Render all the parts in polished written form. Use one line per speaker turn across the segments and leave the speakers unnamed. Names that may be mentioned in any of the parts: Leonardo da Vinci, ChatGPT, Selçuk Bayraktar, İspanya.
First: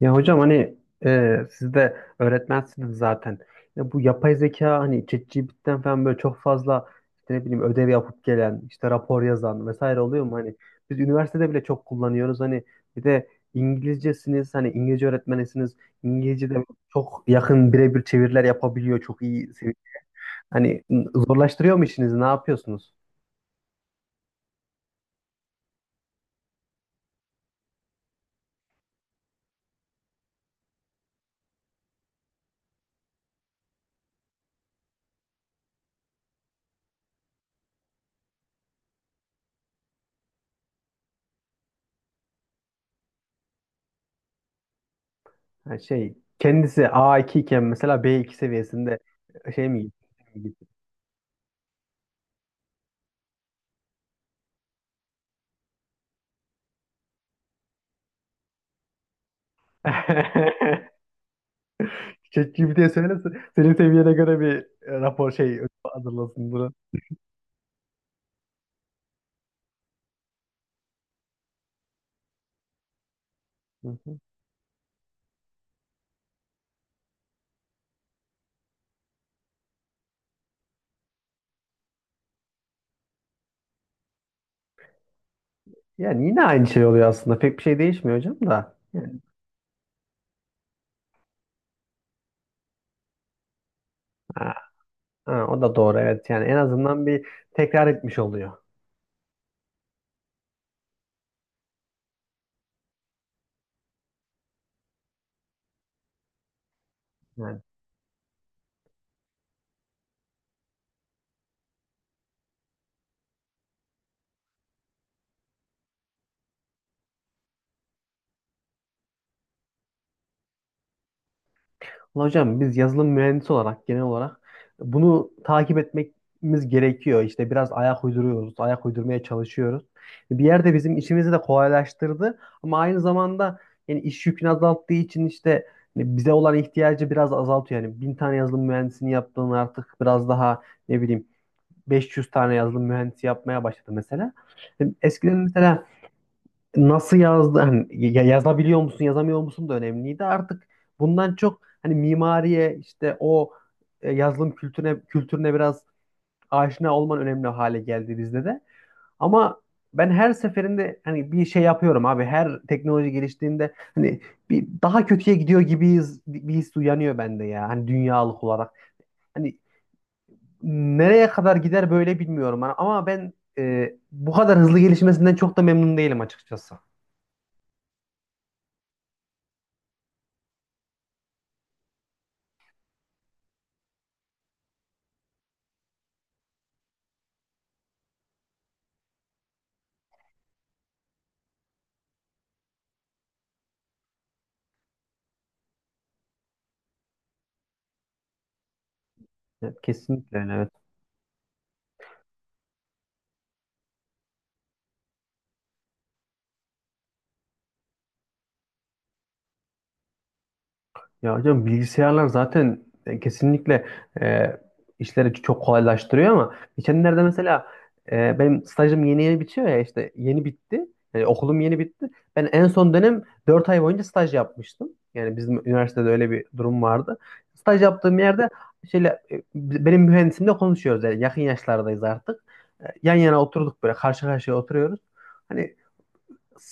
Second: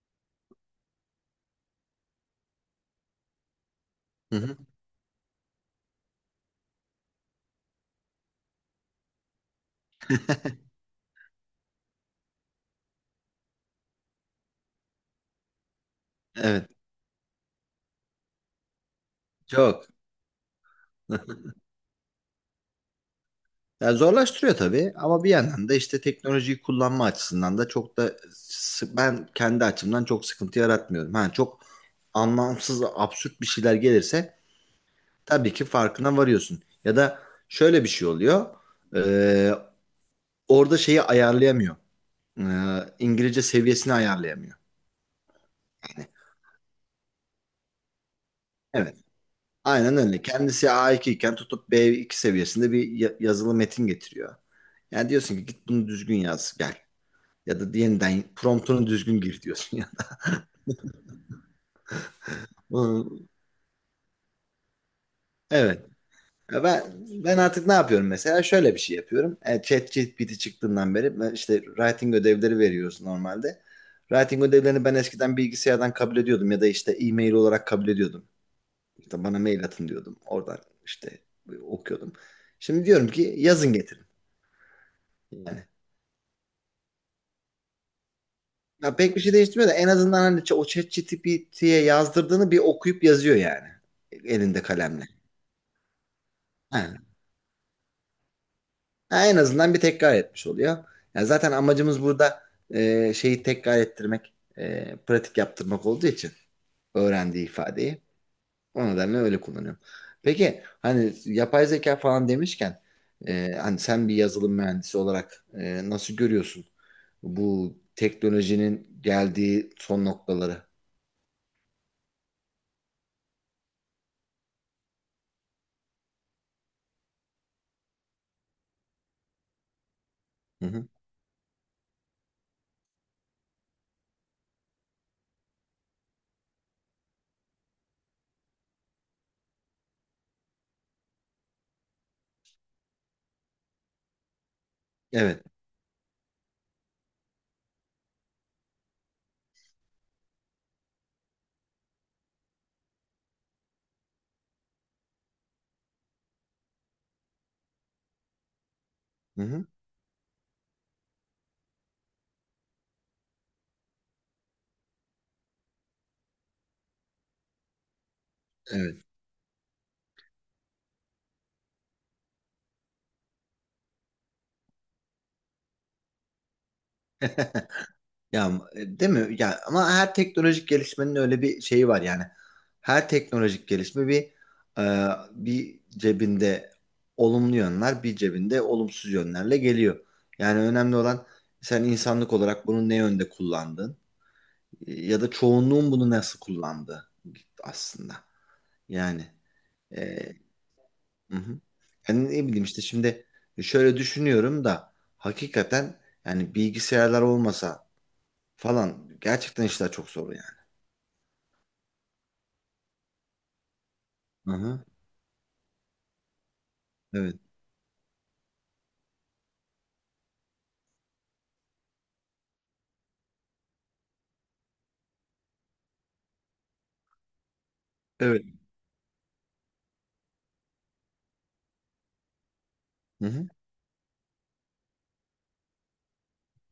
Ya hocam hani siz de öğretmensiniz zaten. Ya bu yapay
Hı hı.
zeka hani ChatGPT'den falan böyle çok fazla işte ne bileyim ödev yapıp gelen, işte rapor yazan vesaire oluyor mu? Hani biz üniversitede bile çok kullanıyoruz. Hani bir de İngilizcesiniz, hani İngilizce öğretmenisiniz. İngilizce de
Evet,
çok yakın birebir çeviriler yapabiliyor. Çok iyi.
çok.
Hani zorlaştırıyor mu işinizi? Ne yapıyorsunuz?
Ya zorlaştırıyor tabii ama bir yandan da işte teknolojiyi kullanma açısından da çok da ben kendi açımdan çok sıkıntı yaratmıyorum. Ha, çok anlamsız, absürt bir şeyler gelirse tabii ki farkına varıyorsun. Ya da şöyle bir şey oluyor. Ee, orada şeyi ayarlayamıyor. Ee, İngilizce seviyesini ayarlayamıyor.
Yani
Yani,
şey kendisi A2 iken mesela B2
evet.
seviyesinde şey mi?
Aynen öyle.
Gitti?
Kendisi A2 iken tutup B2 seviyesinde bir yazılı metin getiriyor. Yani diyorsun ki git bunu düzgün yaz gel. Ya da yeniden promptunu düzgün gir diyorsun ya.
ChatGPT'ye söyle senin seviyene göre bir rapor şey ödev
Evet.
hazırlasın
Ya
bunu.
ben artık ne yapıyorum mesela? Şöyle bir şey yapıyorum. ChatGPT çıktığından beri ben işte writing ödevleri veriyoruz normalde.
Hı hı.
Writing ödevlerini ben eskiden bilgisayardan kabul ediyordum ya da işte e-mail olarak kabul ediyordum. İşte bana mail atın diyordum. Oradan işte okuyordum. Şimdi diyorum ki yazın getirin. Yani
Yani yine aynı şey oluyor aslında. Pek bir şey değişmiyor hocam da.
ya
Yani,
pek bir şey değiştirmiyor da en azından hani o ChatGPT'ye yazdırdığını bir okuyup yazıyor yani
ha,
elinde kalemle.
ha, o da doğru evet. Yani en
Ha,
azından bir tekrar etmiş oluyor.
Ha, en azından bir tekrar etmiş oluyor. Yani zaten amacımız burada şeyi tekrar ettirmek, pratik yaptırmak olduğu için öğrendiği
Yani
ifadeyi. O nedenle öyle kullanıyorum. Peki hani yapay zeka falan demişken hani sen bir yazılım mühendisi olarak nasıl görüyorsun bu teknolojinin geldiği son noktaları?
ulan hocam biz yazılım mühendisi olarak genel olarak bunu takip etmemiz gerekiyor. İşte biraz ayak uyduruyoruz, ayak uydurmaya çalışıyoruz. Bir
Hı
yerde
hı.
bizim işimizi de kolaylaştırdı ama aynı zamanda yani iş yükünü azalttığı için işte hani bize olan ihtiyacı biraz azaltıyor. Yani bin tane yazılım mühendisini yaptığını artık biraz daha ne bileyim 500 tane yazılım mühendisi yapmaya başladı mesela. Yani eskiden
Evet.
mesela nasıl yazdı hani yazabiliyor musun yazamıyor musun da önemliydi, artık bundan çok hani mimariye işte o yazılım kültürüne biraz aşina olman önemli hale geldi bizde de,
Hı
ama
hı.
ben her seferinde hani bir şey yapıyorum abi, her teknoloji geliştiğinde hani bir daha kötüye gidiyor gibiyiz, bir his uyanıyor bende ya, hani dünyalık olarak
Evet.
hani nereye kadar gider böyle bilmiyorum. Hani ama ben bu kadar hızlı gelişmesinden çok da memnun değilim açıkçası.
Ya değil mi? Ya ama her teknolojik gelişmenin öyle bir şeyi var yani. Her teknolojik gelişme bir cebinde olumlu yönler, bir cebinde olumsuz yönlerle geliyor. Yani önemli olan sen insanlık olarak bunu ne yönde kullandın ya da çoğunluğun bunu nasıl kullandığı aslında. Yani
Evet,
e,
kesinlikle öyle. Evet.
hı hı. Yani ne bileyim işte şimdi şöyle düşünüyorum da hakikaten yani bilgisayarlar olmasa falan gerçekten işler çok zor.
Ya hocam bilgisayarlar zaten kesinlikle e,
Aha,
işleri çok kolaylaştırıyor, ama geçenlerde
evet.
mesela benim stajım yeni yeni bitiyor ya, işte yeni bitti. Yani okulum yeni bitti. Ben en son dönem 4 ay boyunca staj yapmıştım. Yani bizim üniversitede öyle bir durum vardı. Staj yaptığım
Evet.
yerde şöyle, benim mühendisimle konuşuyoruz, yani yakın yaşlardayız artık. Yan
Hı
yana
hı.
oturduk böyle, karşı karşıya oturuyoruz. Hani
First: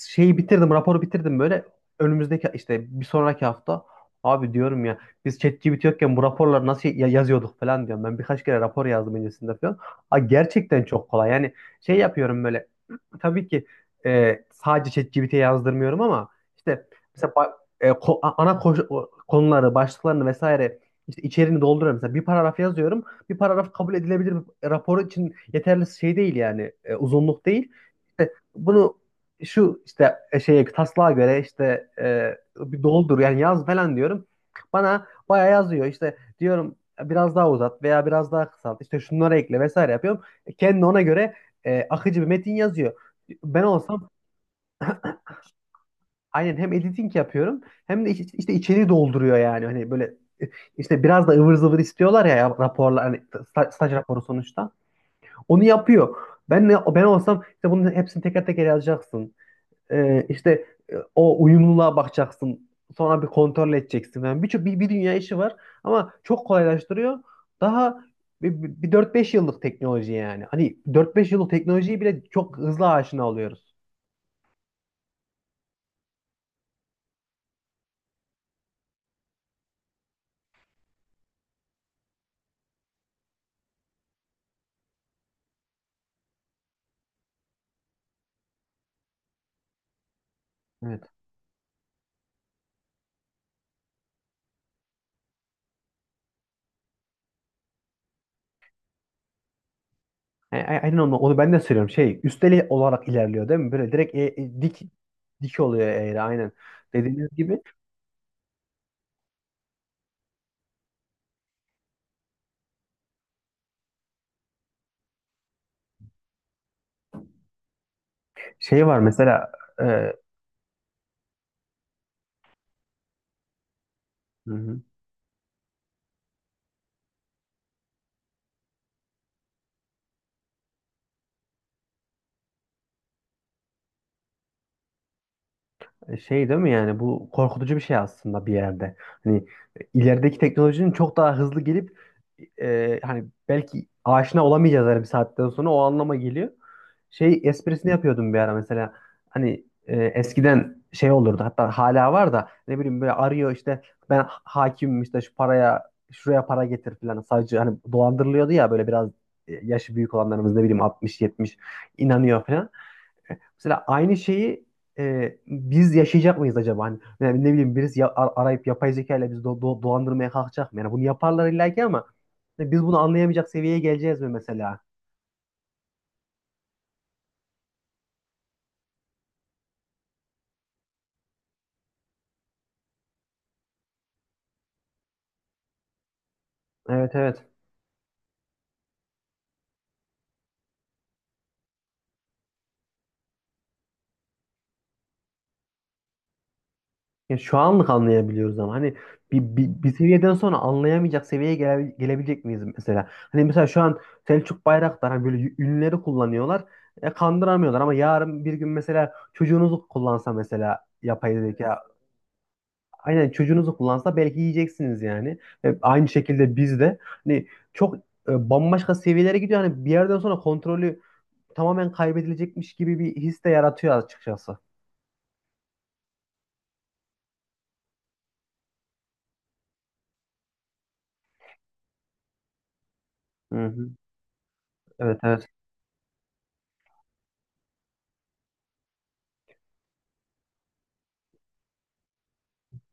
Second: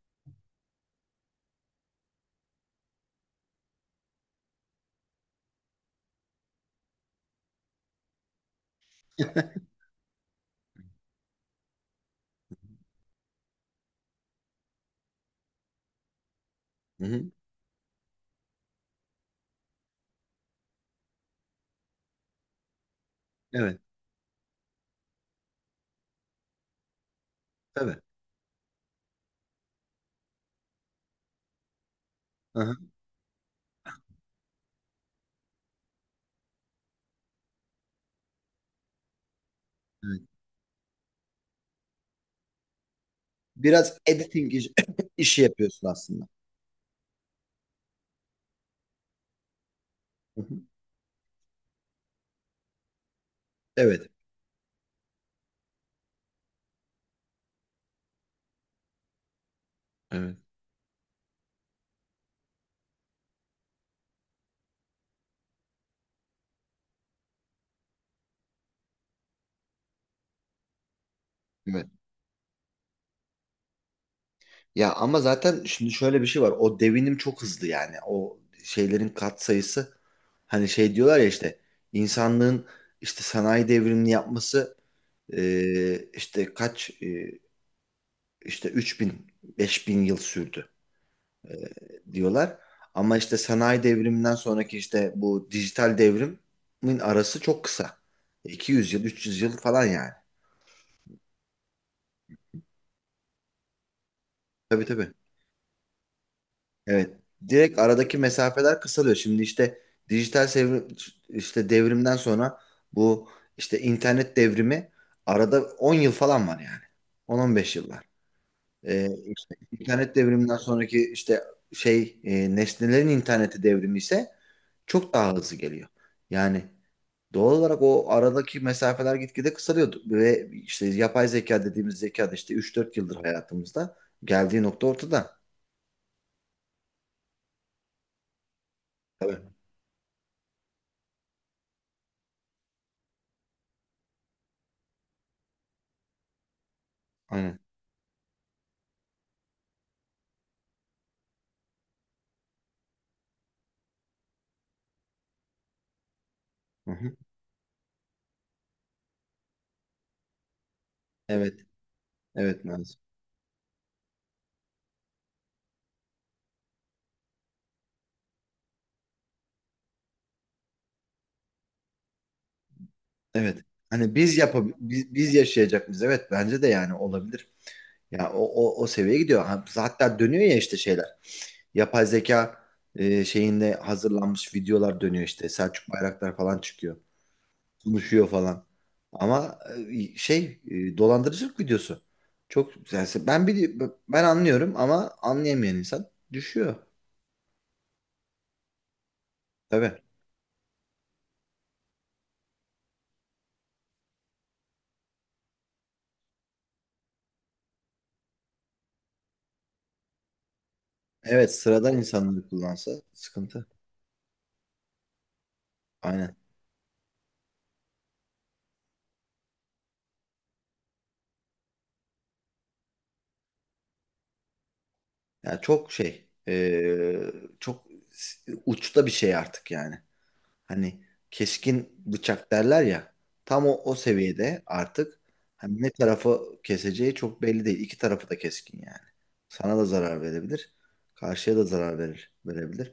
şeyi bitirdim, raporu bitirdim böyle. Önümüzdeki işte bir sonraki hafta, abi diyorum ya, biz ChatGPT yokken bu raporları nasıl yazıyorduk falan diyorum. Ben birkaç kere rapor yazdım öncesinde falan. Aa, gerçekten çok kolay. Yani şey yapıyorum böyle. Tabii ki sadece ChatGPT'ye yazdırmıyorum ama işte
Hı hı.
mesela konuları, başlıklarını vesaire işte içeriğini dolduruyorum. Mesela bir paragraf yazıyorum. Bir paragraf
Evet.
kabul edilebilir bir rapor için yeterli şey değil, yani uzunluk değil.
Tabii.
İşte bunu şu işte şeye taslağa göre işte
Aha,
bir doldur yani yaz falan diyorum. Bana bayağı yazıyor, işte diyorum biraz daha uzat veya biraz daha kısalt, işte şunları ekle vesaire yapıyorum.
evet.
E, kendi ona göre akıcı bir metin yazıyor. Ben
Biraz
olsam,
editing işi yapıyorsun aslında.
aynen, hem editing yapıyorum hem de işte içeriği dolduruyor, yani hani böyle
Hı
e,
hı.
işte biraz da ıvır zıvır istiyorlar ya raporlar, hani staj
Evet.
raporu sonuçta. Onu yapıyor. Ben olsam işte bunun hepsini teker teker yazacaksın.
Evet.
İşte o uyumluluğa bakacaksın. Sonra bir kontrol edeceksin. Yani birçok bir dünya işi var ama çok kolaylaştırıyor. Daha bir 4-5 yıllık teknoloji yani. Hani dört beş yıllık
Evet.
teknolojiyi bile çok hızlı aşina oluyoruz.
Ya ama zaten şimdi şöyle bir şey var. O devinim çok hızlı yani. O şeylerin kat sayısı hani şey diyorlar ya işte insanlığın işte sanayi devrimini yapması işte kaç işte 3000 bin 5.000 yıl sürdü.
Evet.
Diyorlar. Ama işte sanayi devriminden sonraki işte bu dijital devrimin arası çok kısa. 200 yıl, 300 yıl falan yani.
Aynen onu ben de söylüyorum. Şey, üsteli olarak ilerliyor değil mi? Böyle direkt dik
Tabii tabii.
dik oluyor eğri, aynen.
Evet.
Dediğiniz gibi
Direkt aradaki mesafeler kısalıyor. Şimdi işte dijital işte devrimden sonra bu işte internet devrimi arada 10 yıl falan var yani. 10-15 yıllar.
şey var mesela.
İşte
e,
internet devriminden sonraki işte şey nesnelerin interneti devrimi ise çok daha hızlı geliyor. Yani doğal olarak o aradaki mesafeler gitgide kısalıyor ve işte yapay zeka dediğimiz zeka da işte 3-4 yıldır hayatımızda geldiği nokta ortada.
Şey değil mi, yani bu korkutucu bir şey aslında bir yerde.
Tabii.
Hani ilerideki teknolojinin çok daha hızlı gelip hani belki aşina olamayacağız, her bir saatten sonra o anlama geliyor. Şey
Aynen.
esprisini yapıyordum bir ara mesela, hani eskiden şey olurdu, hatta hala var da, ne bileyim böyle arıyor işte, ben hakimim işte, şu paraya şuraya para
Hı
getir
hı.
falan savcı, hani dolandırılıyordu ya böyle biraz yaşı büyük olanlarımız, ne bileyim altmış yetmiş
Evet.
inanıyor
Evet
falan.
Nazım.
Mesela aynı şeyi biz yaşayacak mıyız acaba? Hani, yani ne bileyim birisi arayıp yapay zeka ile bizi dolandırmaya kalkacak mı? Yani bunu yaparlar illa ki, ama hani biz bunu anlayamayacak
Evet.
seviyeye
Hani
geleceğiz mi
biz yapab
mesela?
biz, biz yaşayacak mıyız? Evet bence de yani olabilir. Ya o seviyeye gidiyor. Ha, Hatta dönüyor ya işte şeyler. Yapay zeka şeyinde hazırlanmış videolar dönüyor işte. Selçuk Bayraktar falan çıkıyor
Evet evet.
konuşuyor falan. Ama şey dolandırıcılık videosu. Çok yani ben anlıyorum ama anlayamayan insan düşüyor.
Ya şu anlık anlayabiliyoruz ama hani bir
Tabii.
seviyeden sonra anlayamayacak seviyeye gelebilecek miyiz mesela? Hani mesela şu an Selçuk Bayraktar hani böyle ünleri kullanıyorlar. E, kandıramıyorlar ama yarın bir gün mesela çocuğunuzu kullansa, mesela yapay
Evet
zeka.
sıradan insanları kullansa
Aynen,
sıkıntı.
çocuğunuzu kullansa belki yiyeceksiniz yani. E, aynı
Aynen.
şekilde biz de hani çok bambaşka seviyelere gidiyor. Hani bir yerden sonra kontrolü tamamen kaybedilecekmiş gibi bir his de yaratıyor açıkçası.
Yani çok şey uçta bir şey artık yani. Hani keskin bıçak derler ya.
Hı
Tam o,
hı.
o seviyede
Evet
artık
evet.
hani ne tarafı keseceği çok belli değil. İki tarafı da keskin yani. Sana da zarar verebilir. Karşıya da zarar verir, verebilir.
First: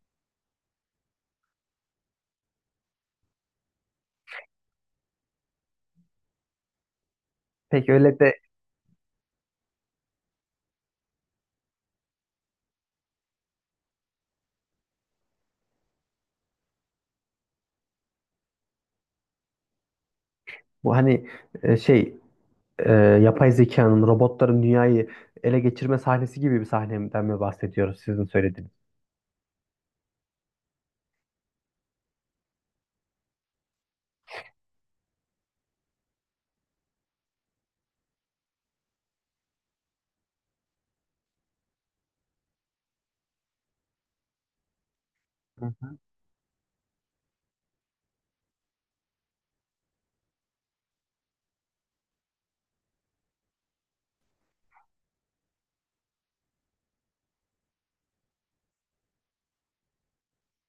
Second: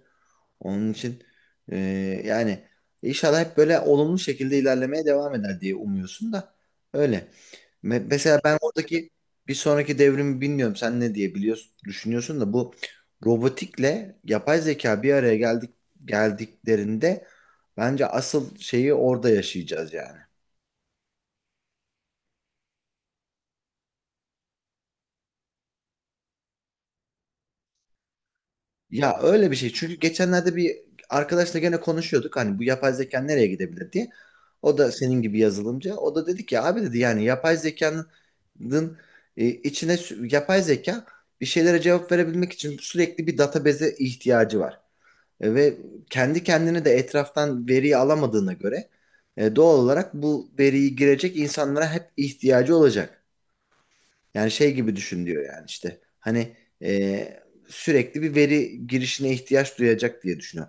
Onun için e, yani inşallah hep böyle olumlu şekilde ilerlemeye devam eder diye umuyorsun da öyle.
Peki öyle de
Mesela ben oradaki bir sonraki devrimi bilmiyorum. Sen ne diye biliyorsun, düşünüyorsun da bu robotikle yapay zeka bir araya geldiklerinde bence asıl şeyi orada yaşayacağız yani.
bu hani şey yapay zekanın, robotların dünyayı ele geçirme sahnesi gibi bir sahneden mi bahsediyoruz sizin söylediğiniz?
Ya öyle bir şey. Çünkü geçenlerde bir arkadaşla gene konuşuyorduk. Hani bu yapay zeka nereye gidebilir diye. O da senin gibi yazılımcı. O da dedi ki abi dedi yani yapay zekanın yapay zeka bir şeylere cevap verebilmek için sürekli bir database'e ihtiyacı var. E,
Hı
ve
hı.
kendi kendine de etraftan veriyi alamadığına göre doğal olarak bu veriyi girecek insanlara hep ihtiyacı olacak. Yani şey gibi düşün diyor yani işte. Hani e, sürekli bir veri girişine ihtiyaç duyacak diye düşünüyor.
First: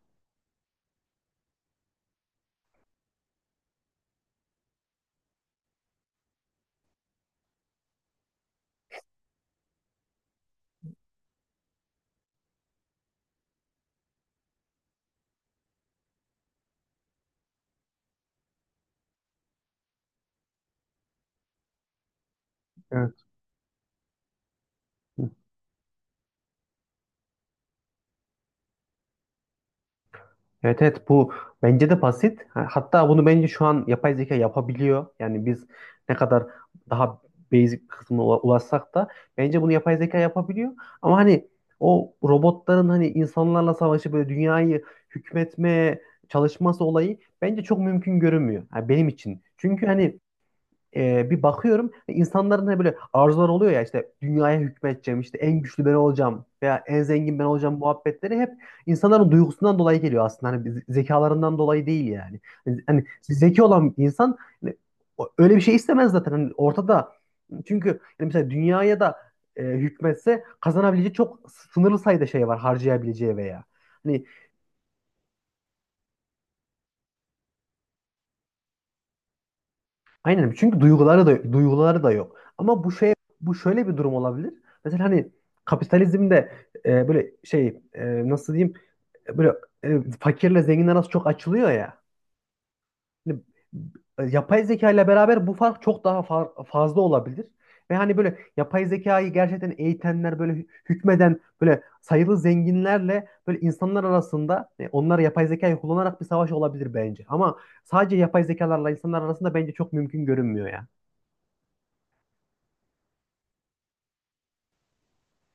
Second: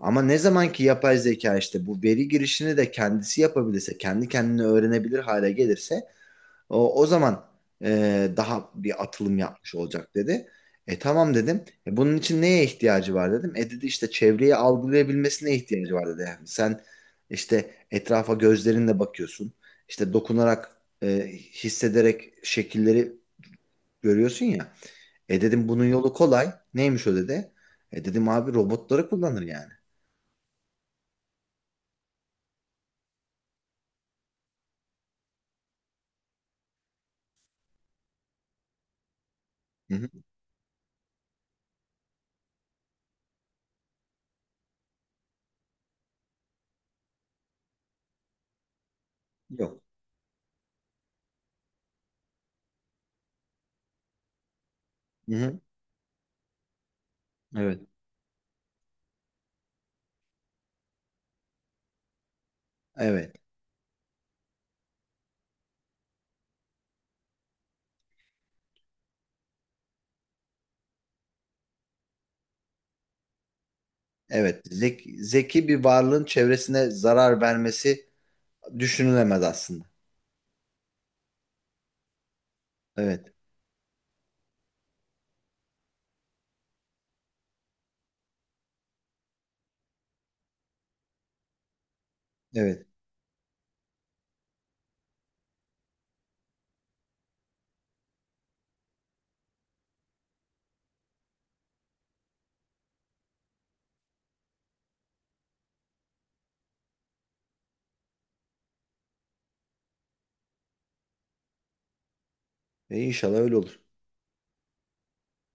Ama ne zaman ki yapay zeka işte bu veri girişini de kendisi yapabilirse, kendi kendini öğrenebilir hale gelirse o zaman daha bir atılım yapmış olacak dedi. E tamam dedim. Bunun için neye ihtiyacı var dedim. E dedi işte çevreyi algılayabilmesine ihtiyacı var dedi. Yani sen işte etrafa gözlerinle bakıyorsun. İşte dokunarak, e, hissederek şekilleri
Evet.
görüyorsun ya. E dedim bunun yolu kolay. Neymiş o dedi. E dedim abi robotları kullanır yani.
Evet evet, bu bence de basit. Hatta bunu bence şu an yapay zeka yapabiliyor. Yani biz ne kadar daha basic kısmına ulaşsak da bence bunu
Hı
yapay
hı.
zeka yapabiliyor. Ama hani o robotların hani insanlarla savaşı böyle dünyayı hükmetmeye çalışması olayı bence çok mümkün görünmüyor. Ha, benim için.
Yok.
Çünkü hani bir bakıyorum insanların hani böyle arzular oluyor ya, işte dünyaya hükmedeceğim,
Hı
işte en
hı.
güçlü ben olacağım veya en zengin ben olacağım
Evet.
muhabbetleri, hep insanların duygusundan dolayı geliyor aslında, hani zekalarından dolayı değil yani. Hani hani
Evet.
zeki olan bir insan hani öyle bir şey istemez zaten. Hani ortada, çünkü yani mesela dünyaya da hükmetse kazanabileceği çok sınırlı sayıda şey var harcayabileceği veya. Hani
Evet. Zeki bir varlığın çevresine zarar vermesi düşünülemez aslında.
aynen, çünkü duyguları da duyguları da yok. Ama bu şey,
Evet.
bu şöyle bir durum olabilir. Mesela hani kapitalizmde böyle şey, nasıl diyeyim, böyle fakirle zengin arası çok açılıyor ya.
Evet.
Hani, yapay zeka ile beraber bu fark çok daha fazla olabilir. Ve hani böyle yapay zekayı gerçekten eğitenler, böyle hükmeden böyle sayılı zenginlerle böyle insanlar arasında, onlar yapay zekayı kullanarak bir savaş olabilir bence. Ama sadece yapay zekalarla insanlar arasında bence çok mümkün görünmüyor ya.
E inşallah öyle olur.